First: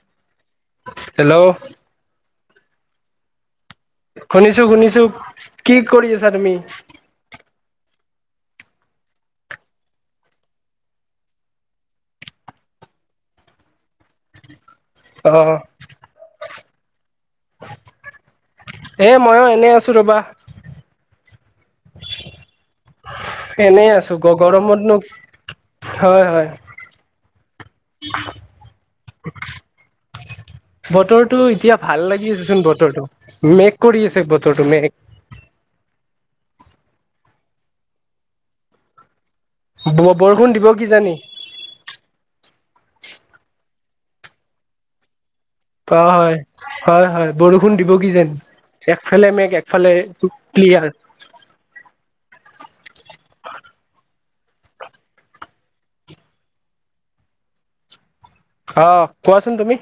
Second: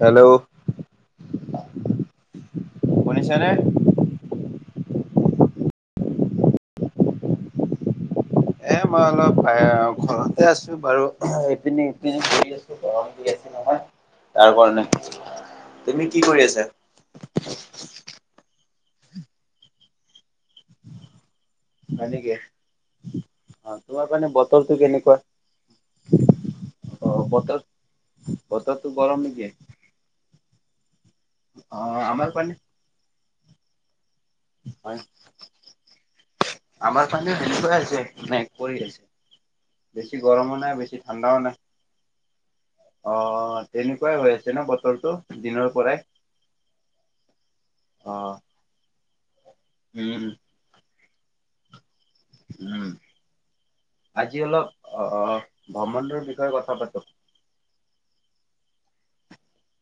Hello hello শুনিছা নে। শুনিছোঁ শুনিছোঁ কি কৰি আছা তুমি। এ মই অলপ ঘৰতে আছোঁ বাৰু ইপিনে হিপিনে বহি আছো গৰম যি আছে। তাৰ কাৰণে অ তুমি কি কৰি আছা? এ মইয়ো এনেই আছো ৰবা। হয় নেকি। অ এনেই তোমাৰ আছো কাৰণে বতৰটো গৰমতনো কেনেকুৱা? হয় হয়। অ বতৰ বতৰতো গৰম নেকি? বতৰটো এতিয়া অ ভাল আমাৰ লাগি আছে পানে চোন বতৰটো মেক কৰি আছে। বতৰটো হয় মেক। আমাৰ ফালেও সেনেকোৱাই আছে মেক কৰি আছে। বেছি বৰষুণ গৰমো দিব নাই, বেছি কিজানি ঠাণ্ডাও নাই। অ তেনেকুৱাই হৈ আছে ন বতৰটো। দিনৰ পৰাই। অ হয় হয় হয় বৰষুণ দিব অ কিজান একফালে মেঘ এক ফালে উম ক্লিয়াৰ। উম! হয়। আজি অলপ আহ ভ্ৰমণটোৰ বিষয়ে কথা পাতো। আহ কোৱাচোন তুমি।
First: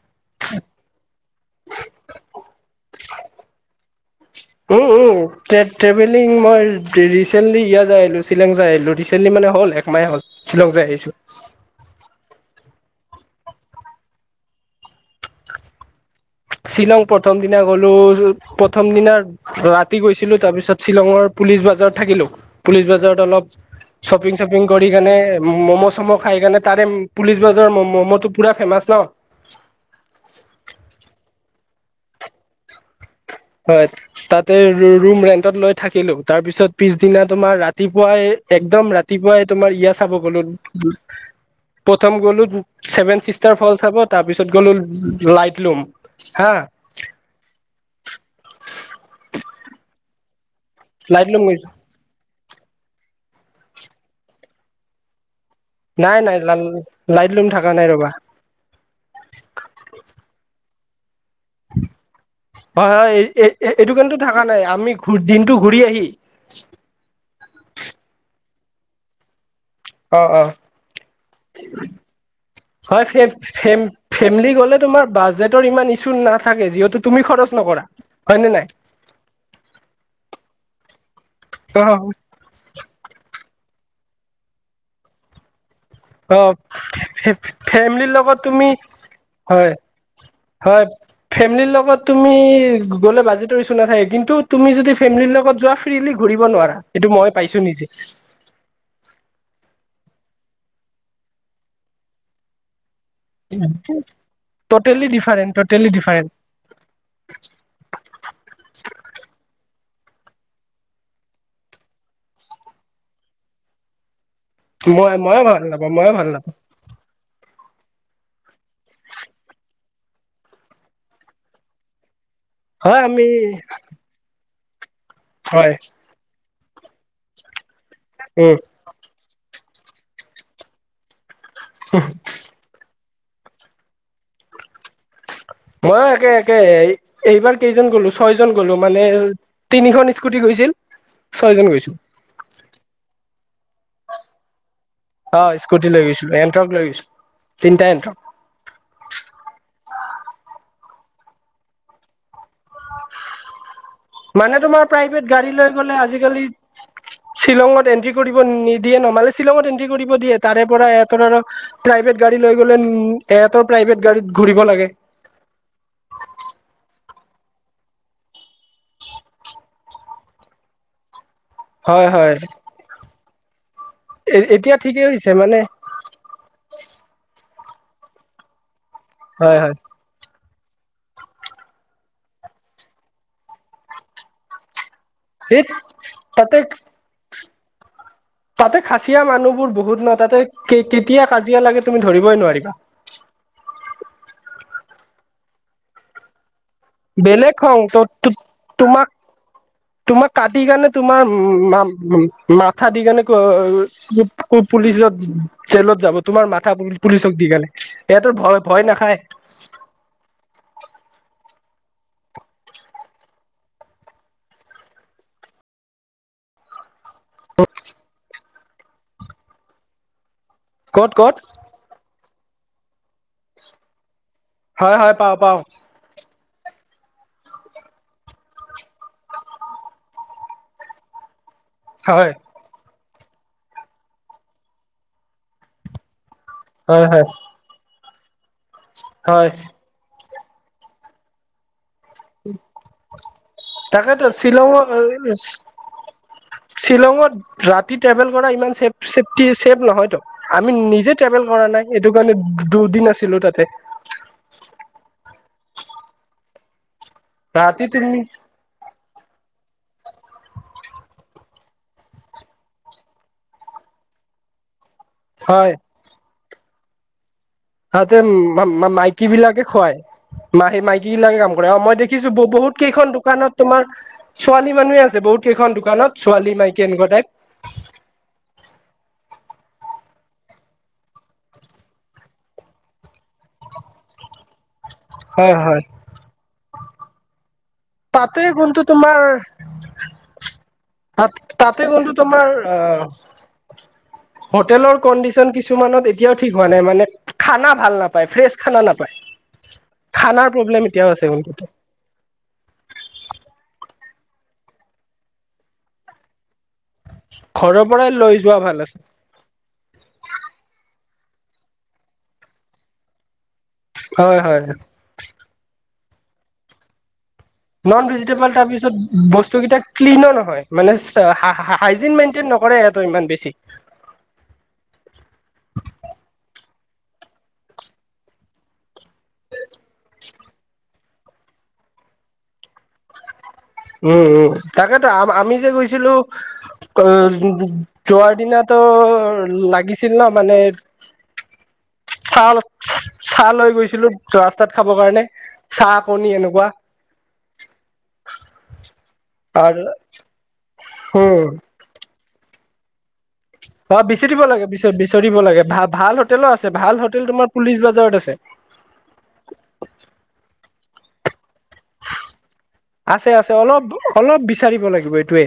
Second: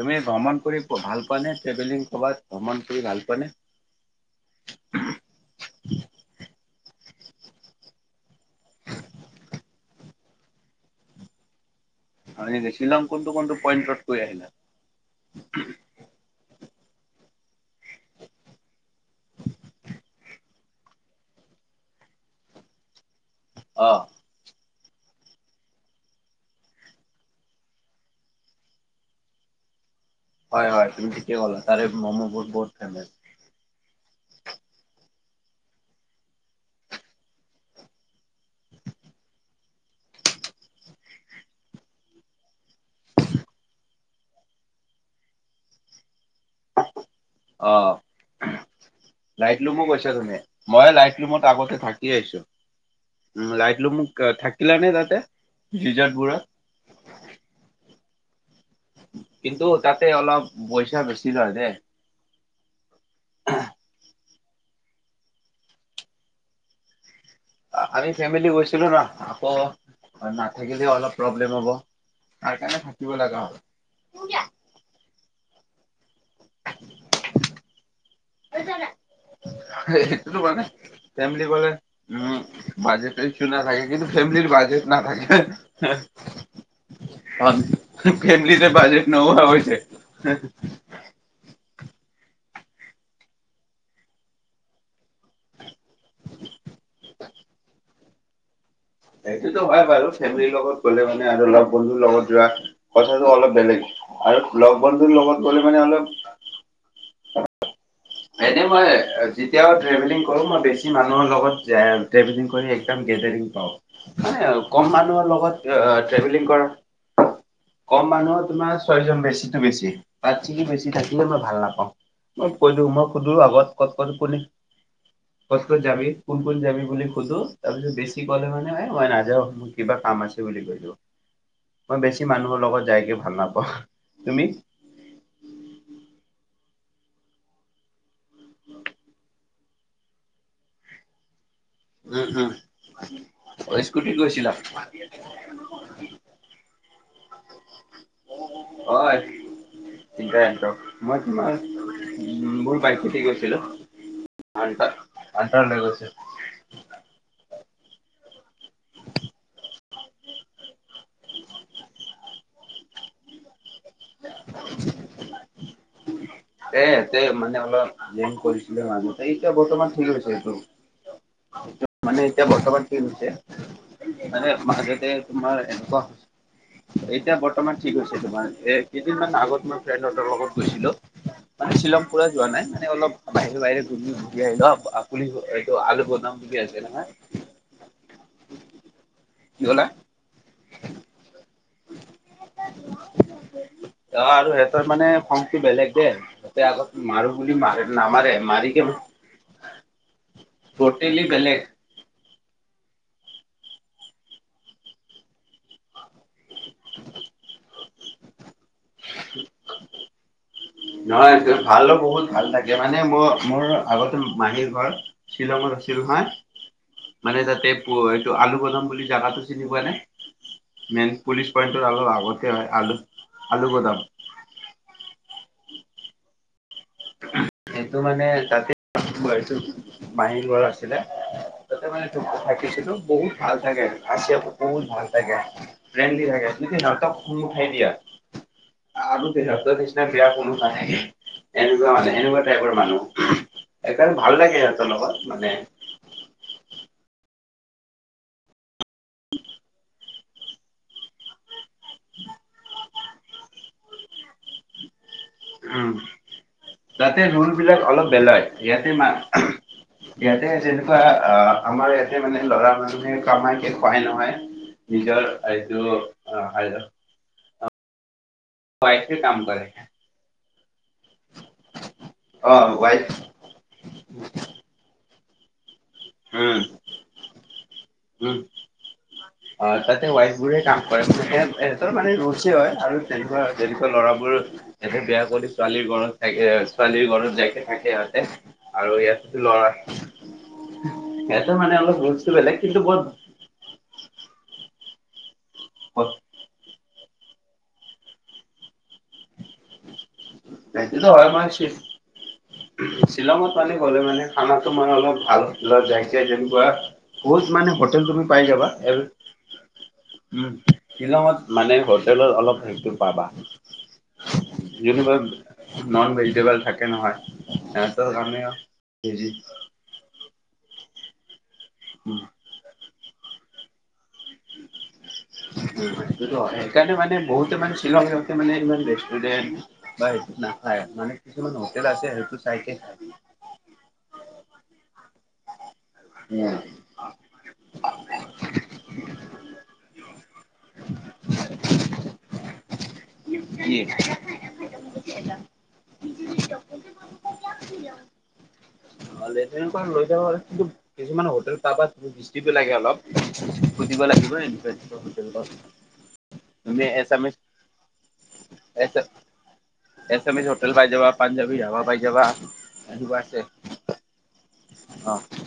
তুমি ভ্ৰমণ কৰি ভাল পোৱা নে ট্ৰেভেলিং কৰাত ভ্ৰমণ কৰি ভাল পোৱা। উম উম তে ট্ৰেভেলিং মই ৰিচেণ্টলি ইয়াত যাই আহিলো শ্বিলং যাই আহিলো ৰিচেণ্টল মানে হল একমাহ হল শ্বিলং যায় আহিছো। [inaudible] হয় নেক শ্বিলং কোনটো কোনটো পইণ্টত গৈ আহিলা। শ্বিলং প্ৰথম দিনা গলো প্ৰথম দিনা ৰাতি গৈছিলো তাৰপিছত শ্বিলঙৰ। পুলিচ বজাৰত থাকিলোঁ, পুলিচ বজাৰত অলপ অ শ্বপিং শ্বপিং, কৰি কেনে ম'ম' চম' খাই কেনে তাৰে পুলিচ বাজাৰৰ ম'ম'টো পুৰা ফেমাচ ন। হয় হয় তুমি ঠিকে কলা তাৰে মম ব বহুত ফেমাচ। হয়, তাতে ৰুম ৰুম ৰেণ্টত লৈ থাকিলোঁ, তাৰপিছত পিছ দিনা ৰাতিপুৱাই এক, একদম ৰাতিপুৱাই তোমাৰ ইয়া চাব গলো। প্ৰথম গলো চেভেন চিষ্টাৰ ফলচ চাব তাৰ পিছত গলো লাইটলুম হা [inaudible] অ লাইট লুমো গৈছা তুমি। মই লাইট ৰুমত লুম গৈছো আগতে থাকি আহিছো। লাইট ৰুম থাকিলা নে তাতে। নাই নাই ৰিজৰ্টবোৰত ল লাইট লুম থকা নাই ৰবা। কিন্তু তাতে অলপ পইচা বেছি লয় দে। হয় হয় এইটো কিন্তু থকা নাই আমি ঘ দিনটো ঘূৰি আহি। আ আমি ফেমিলি গৈছিলো ন অ আকৌ অ নাথাকিলেও অলপ প্ৰব্লেম হ'ব। তাৰ কাৰণে হয় থাকিব ফেফ লগা হ'ল। ফেম ফেমিলি গলে তোমাৰ বাজেট। ৰ ইমান ইচো নাথাকে যিহেতু তুমি খৰচ নকৰা। হয় নে নাই সেইটোতো মানে। ফেমলি গলে উম বাজেট ইছু নাথাকে কিন্তু ফেমিলিৰ বাজেট নাথাকে। হেহ ফে ফে ফেমলিৰ লগত তুমি বাজেট নোহোৱা হয় হৈছে। হয় ফেমেলিৰ লগত তুমি গ'লে বাজেটৰ ইছু নাথাকে কিন্তু তুমি যদি ফেমেলিৰ লগত যোৱা ফ্ৰিলি ঘূৰিব নোৱাৰা। এইটো মই পাইছো নিজে সেইটোতো হয় বাৰু ফেমেলিৰ লগত গ'লে মানে আৰু লগ বন্ধুৰ লগত যোৱা। কথাটো অলপ বেলেগ আৰু লগ টটেলি বন্ধুৰ লগত ডিফাৰেণ্ট গ'লে মানে টটেলি অলপ ডিফাৰেণ্ট [unintelligible] এনে মই যেতিয়াও ট্ৰেভেলিং কৰো মই বেছি মানুহৰ লগত এ ট্ৰেভেলিং কৰি একদম গে তেদিং পাও মানে কম মই মানুহৰ মইয়ে ভাল লগত নাপাওঁ আ মইয়ে ভাল ট্ৰেভেলিং নাপাওঁ কৰা। কম মানুহৰ তোমাৰ ছয়জন বেছিটো বেছি তাত থেকি বেছি থাকিলে মই ভাল নাপাওঁ। মই কৈ দিও হয় মই আমি সুধো আগত ক'ত কত গলি কত কত হয় যাবি কোন কোন যাবি বুলি সোধো তাৰপিছত বেছি কলে উম মানে এ মই নাযাওঁ কিবা কাম আছে বুলি কৈ দিও মই বেছি মানুহৰ লগত যাইকে ভাল নাপাও তুমি মই একে একে এই এইবাৰ কেইজন গলো ছয় জন গ'লো মানে তিনিখন স্কুটি গৈছ ছিল উম উম স্কুটিত গৈছিলা। অ স্কুটি লৈ গৈছিলোঁ এণ্ট্ৰক লৈ গৈছিলোঁ তিনটা এণ্ট্ৰক এন্ত্ৰক মই কি মান পাইক থাকি গৈছিলো। মানে তোমাৰ প্ৰাইভেট গাড়ী হান্তাৰ লৈ গ'লে গৈছো। আজিকালি শ্বিলঙত। এন্ট্ৰী কৰিব নিদিয়ে ন মানে শ্বিলঙত এন্ট্ৰি কৰিব দিয়ে তাৰে পৰা এট্ৰৰৰ প্ৰাইভেট গাড়ী লৈ গ'লে। উ এহঁতৰ প্ৰাইভেট গাড়ীত ঘুৰিব লাগে। তে তে মানে অলপ জন কৰিছিলো মাহতে এতিয়া বৰ্তমান ঠিক হৈছে এইটো। হয় মানে হয় এতিয়া বৰ্তমান কি হৈছে। মানে এতিয়া ঠিকেই মাজতে হৈছে মানে তোমাৰ এনেকুৱা হৈছ। এতিয়া বৰ্তমান ঠিক হৈছে তোমাৰ এ কেইদিনমান হয় আগত হয় মই ফ্ৰেণ্ড হঁতৰ লগত গৈছিলো। মানে শ্বিলং পুৰা যোৱা নাই মানে অলপ বাহিৰে বাহিৰে ঘূমি ঘুৰি আহিলো আ। পুলিব এই এইটো আলু বদাম তাতে বুলি আছে নহয়। খাচিয়া কি মানুহবোৰ ক'লা বহুত ন তাতে কে কেতিয়া কাজিয়া লাগে তুমি ধৰিবই নোৱাৰিবা। অ আৰু সিহঁতৰ মানে খ্ং টো বেলেগ যে। এ আগত মাৰো বেলেগ বুলি খং মাৰে ত নামাৰে মাৰি কে। তোমাক তোমাক কাটি কাৰণে টটেলি তোমাৰ বেলেগ ওম মাম। মাথা দি কেনে ক পুলিচত জে জেলত যাব। তোমাৰ মাথা পুলিচক দি কিনে ইয়াতো ভয় ভয় নাখায়। নহয় ভালো বহুত ভাল লাগে মানে মই মোৰ আগতে মাহীৰ ঘৰ শ্বিলঙত। হৈছিল নহয় মানে তাতে প এইটো আলু বদাম বুলি জাগাটো চিনি পোৱা নে। মেন ক'ত ক'ত পুলিচ পইণ্টটো অলপ আগতে হয় আলু আলু গোদাম। হয় হয় পাও পাও। এইটো মানে তাতেটো মাহীৰ ঘৰ আছিলে। তাতে মানে হয় থা থাকিছিলো বহুত ভাল থাকে আচি বহুত ভাল থাকে ফ্ৰেণ্ডলি থাকে। যদি হয় বাতক হয় খু উঠাই দিয়া। আৰু ক হয় আ্ত দিছ ন বেয়া খন ক। মানে এনেকুৱা টাইপৰ মানুহ সেইকাৰণে তাকেতো ভাল লাগে শ্বিলঙৰ সিহঁতৰ লগত মানে। শ্বিলঙত। ৰাতি ট্ৰেভেল কৰা ইমান চছেফটি ছেফ নহয়তো আমি নিজে ট্ৰেভেল কৰা নাই এইটো কাৰণে। দুদিন আছিলো তাতে [inaudible] উ তাতে ৰোল বিলাক ৰাতি অলপ তুমি বেলগ ইয়াতে মা ইয়াতে যেনেকুৱা আহ আমাৰ ইয়াতে মানে লৰা মানুহে কামাই খুৱাই নহয়। নিজৰ হয় আটো অ হয়দ। তাতে মাইকী বিলাকে কৰে। খুৱাই ম সেই মাইকী বিলাকে কাম কৰে মই দেখিছো অ' বহুত ৱাইফ কেইখন। দোকানত তোমাৰ ছোৱালী মানুহে আছে বহুত। কেইখন দোকানত ছোৱালী উম, মাইকী এনেকুৱা উম। টাইপ। অ তাতে ৱাইফ বোৰে কাম কৰে স সিহঁতৰ মানে ৰোচ হয় আৰু তেনেকুৱা তেনেকুৱা ল'ৰাবোৰ। এতে বেয়া কৰি হয় হয় ছোৱালীৰ ঘৰত থাকে ছোৱালীৰ ঘৰত জাকে। তাতে কোনটো তোমাৰ। সিহঁতৰ মানে তাতে অলপ বন্ধু ৰুলচটো তোমাৰ বেলেগ কিন্তু বহুত আহ। হোটেলৰ কণ্ডিশন কিছুমানত এতিয়াও ঠিক হোৱা নাই মানে। খানা ভাল নাপায় ফ্ৰেছ খানা নাপায়। খানাৰ প্ৰব্লেম সেইটোতো এতিয়াও হয় আছে বটো। মই শ্বিলঙত মানে গ'লে মানে খানা মানে অলপ ভালত যাইছে যেনেকুৱা। বহুত মানে ঘৰৰ হোটেল পৰাই তুমি লৈ পাই যোৱা যাবা ভাল উ। আছে শ্বিলঙত মানে হোটেলত অলপ হেৰিটো পাবা। হয় হয়। যেনিবা নন ভেজিটেবল থাকে নহয়। সিহঁতৰ নন কাৰণে ভেজিটেবল তাৰ পিছত হেৰি বস্তুকেইটা ক্লিনো নহয় মানে। উম, হাইজিন মেইনটেইন নকৰে ইয়টো ইমান বেছি। হয় [unintelligible] তো সেইকাৰণে মানে বহুতে মানে শ্বিলংতে মানে ইমান [unintelligible] মানে কিছুমান হোটেল আছে সেইটো চাইকে খাব উম উম তাকেতো আ আমি যে গৈছিলো। অ যোৱাৰ দিনাটো লাগিছিল ন মানে। চাহ চাহ লৈ গৈছিলো ৰাস্তাত খাবৰ কাৰণে চাহ কণী এনেকুৱা ভালে ত আৰু কম ৰৈ কিন্তু কিছুমান উম হোটেল তাৰপাত বৃষ্টি লাগে অলপ। অ সুধিব বিচাৰ লাগিব দিব লাগে এনেকুৱা বিচ এনেকুৱা বিচাৰ দিব হোটেল লাগে ভাল ভাল হোটেলো আছে ভাল হোটেল তোমাৰ পুলিচ বজাৰত আছে। A S M S hotel পাই যাবা পাঞ্জাবী ধাবা পাই যাবা। আছে আছে অলপ অলপ বিচাৰিব অ লাগিব এইটোৱে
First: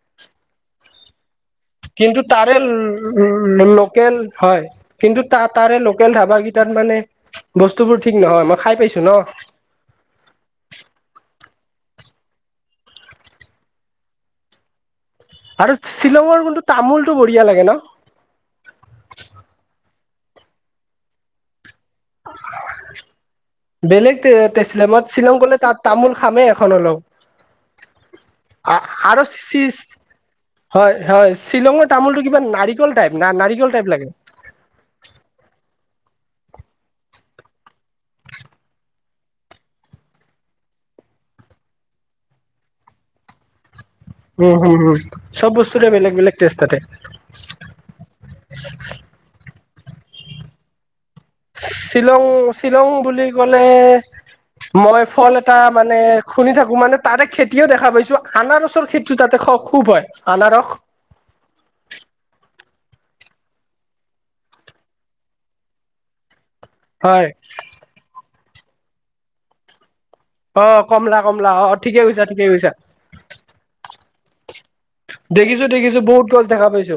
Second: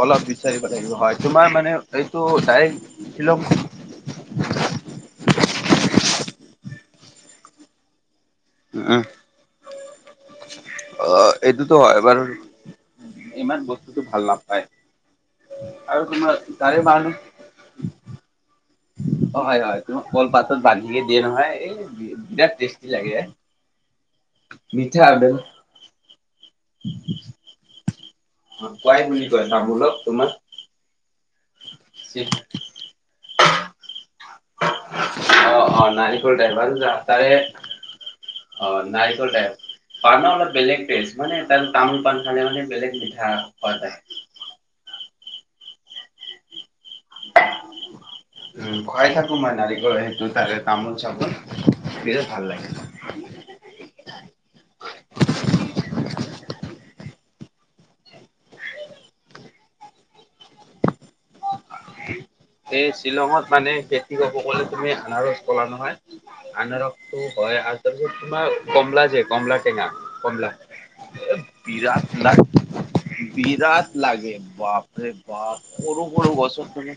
অলপ বিচাৰিব লাগিব হয় তোমাৰ মানে এইটো কিন্তু তাৰে ডাইৰেক্ট শ্বিলং লোকেল হয় কিন্তু তাৰে ল লোকেল ধাবাকেইটাত মানে বস্তুবোৰ ঠিক নহয় মই খাই উম পাইছো ন অ এইটোতো হয়বাৰো ইমান বস্তুটো ভাল নাপায় আৰু তোমাৰ শ্বিলঙৰ কোনটো তাৰে তামোলটো বালাল বঢ়িয়া লাগে ন অ হয় হয়। কল পাতত বান্ধিয়ে দিয়ে নহয় এই বিৰাট টেষ্টি লাগে বেলেগ তেত মিঠা শ্বিলং আবেল গলে তাত তামোল খামেই এখন হ'লেও কোৱাই আৰু বুলি কয় চি তামোলক তোমাৰ হয় হয় শ্বিলঙৰ তামোলটো কিবা নাৰিকল টাইপ না নাৰিকল টাইপ লাগে। অ অ নাৰিকলৰ ড্ৰাইভাৰ তাৰে অ নাইকলে পাণ অলপ বেলেগ টেষ্ট মানে ত তামোল পাণ খালে মানে বেলেগ মিঠা পোৱা যায়। উম হুম হুম চব বস্তুতে বেলেগ বেলেগ টেষ্ট তাতে উম পাই থাকো মই নাৰিকলৰ সেইটো তাৰে তামোল চাম। শ্বিলং শ্বিলং বুলি কলে। মই ফল এটা মানে শুনি থাকো মানে। তাাৰে খেতিও দেখা পাইছো আনাৰসৰ খেতিটো তাতে খুব হয় আনাৰস। এই শ্বিলঙত মানে খেতি ক'ব গলে তুমি আনাৰস পলা নহয়। আনাৰকটো হয় আৰু তাৰপ তোমাৰ কমলা যে কমলা টেঙা। কমলা অ কমলা কমলা অ ঠিকে বিৰাট কৈছা ঠিকে কৈছা বিৰাট। লাগে বাপৰে বা দেখিছো দেখিছো সৰু বহুত সৰু গছ গছৰ দেখা পাইছো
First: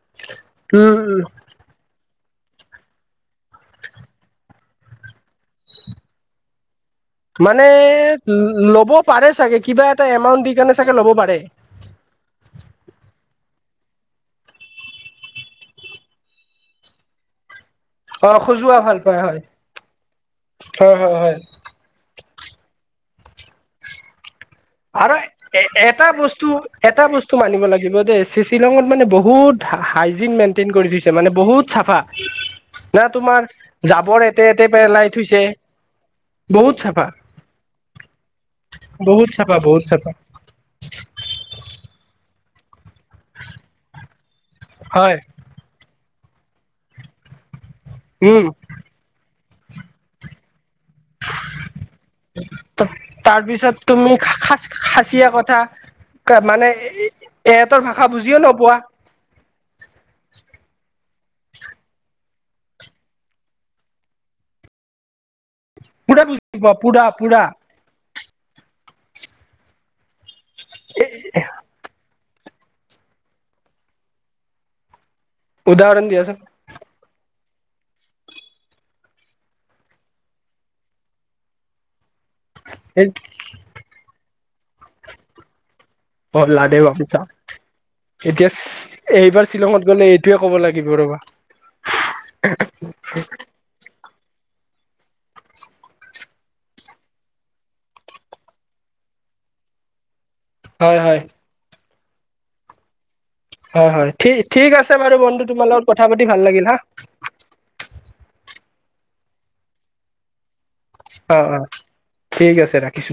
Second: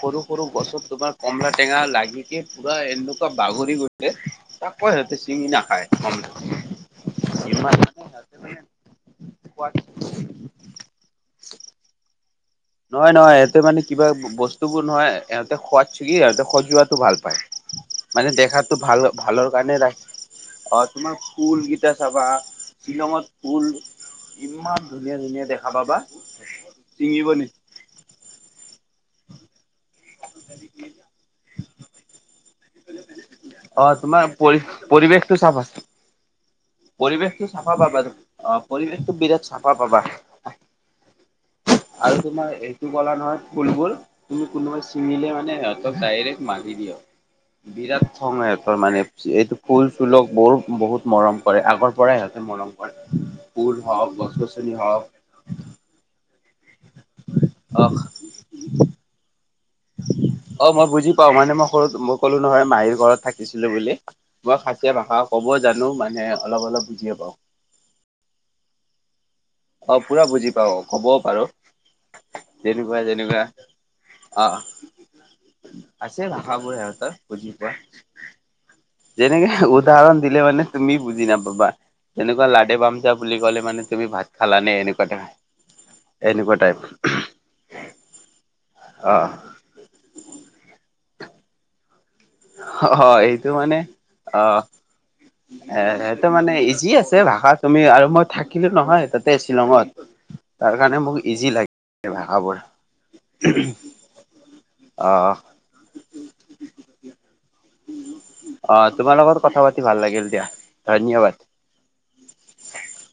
সৰু সৰু গছত তোমাৰ উম কমলা টেঙা লাগি কি পুৰা এনেকুৱা বাগৰি গৈছে তাক কো সিহতি চিঙি নাখায় কমলা তেঙা মানে ল'ব পাৰে চাগে কিবা এটা এমাউন্ট দি কাৰণে চাগে ল'ব পাৰে। [inaudible] নহয় নহয় ইিহঁতে মানে কিবা বস্তুবোৰ নহয় ইহঁতে সোৱাত ছিগি ইহঁতে সজোৱাতটো ভাল পায় অ মানে খজুৱা দেখাতটো ভাল পায় হয়। ভালৰ কাৰণে ৰাখি অ হয় হয় তোমাৰ হয় ফুলকেইটা চাবা‌ হা শিলঙত ফুল ইমান আৰু ধুনীয়া ধুনীয়া এ দেখা পাবা এটা বস্তু এটা ছিঙিব বস্তু নি মানিব লাগিব দে শি শ্বিলঙত মানে বহুত হাইজিন মেইনটেইন কৰি থৈছে মানে বহুত চাফা না তোমাৰ অ জাবৰ তোমাৰ এতে পৰি এতে পে লাই পৰিৱেশটো থৈছে চাফা বহুত চাফা পৰিৱেশটো চাফা প বাবাৰ অ পৰিৱেশটো বিৰাট চাফা বহুত পাবা চাফা আৰু তোমাৰ এইটো কলা নহয় ফুলবোৰ তুমি কোনোবাই হয় চিঙিলে মমানে সিহত ডাইৰেক্ট মাৰি দিয়ে বিৰাট উম খংঙাই সিহঁতৰ তৰ মানে এইটো ফুল চুলক বৰ বহুত মন মৰম কৰে আগৰ পৰাই সিহঁতে মৰম কৰে তাৰপিছত ফুল তুমি হওক গছ গছনি খাচীয়া কথা হওক মানে এহেতৰ অ ভাষা বুজিও নপোৱা। অ মই বুজি পাও মানে মই সৰু সকলো নহয় মাহীৰ ঘৰত থাকিছিলো বুলি মই খাচীয়া ভাষা ক'ব জানো মানে পুৰা বুজি অলপ পোৱা অলপ পুৰা বুজিয়ে পাওঁ। পুৰা অ পুৰা বুজি পাও ক'বও পাৰো। তেনেকুৱা তেনেকুৱা অ। উদাহৰণ আছে দিয়াচোন ভষাবোৰ সিহঁতৰ। বুজি পোৱা যেনেকে উদাহৰণ দিলে মানে তুমি বুজি নাপাবা। তেনেকুৱা লাডে এই বাম্জা বুলি ক'লে মানে তুমি ভাত। খালানে এনেকুৱা টাইপ এনেকুৱা হলা দে বাপছা টাইপ। এতিয়া অ এইবাৰ শ্বিলঙত গ'লে এইটোৱে ক'ব লাগিব ৰবা। অ এইটো মানে অহ। এ সেইহটো মানে ইজি আছে ভাষা তুমি আৰু মই থাকিলো নহয় তাতে শ্বিলঙত। তাৰ কাৰণে হয় মোক হয় ইজি লাগে ভাষাবোৰ। হয় হয় ঠিক আছে অ বাৰু বন্ধু তোমাৰ লগত কথা পাতি ভাল লাগিল হা। অ তোমাৰ লগত কথা পাতি ভাল লাগিল দিয়া। ধন্যবাদ অ অ ঠিক আছে ৰাখিছো।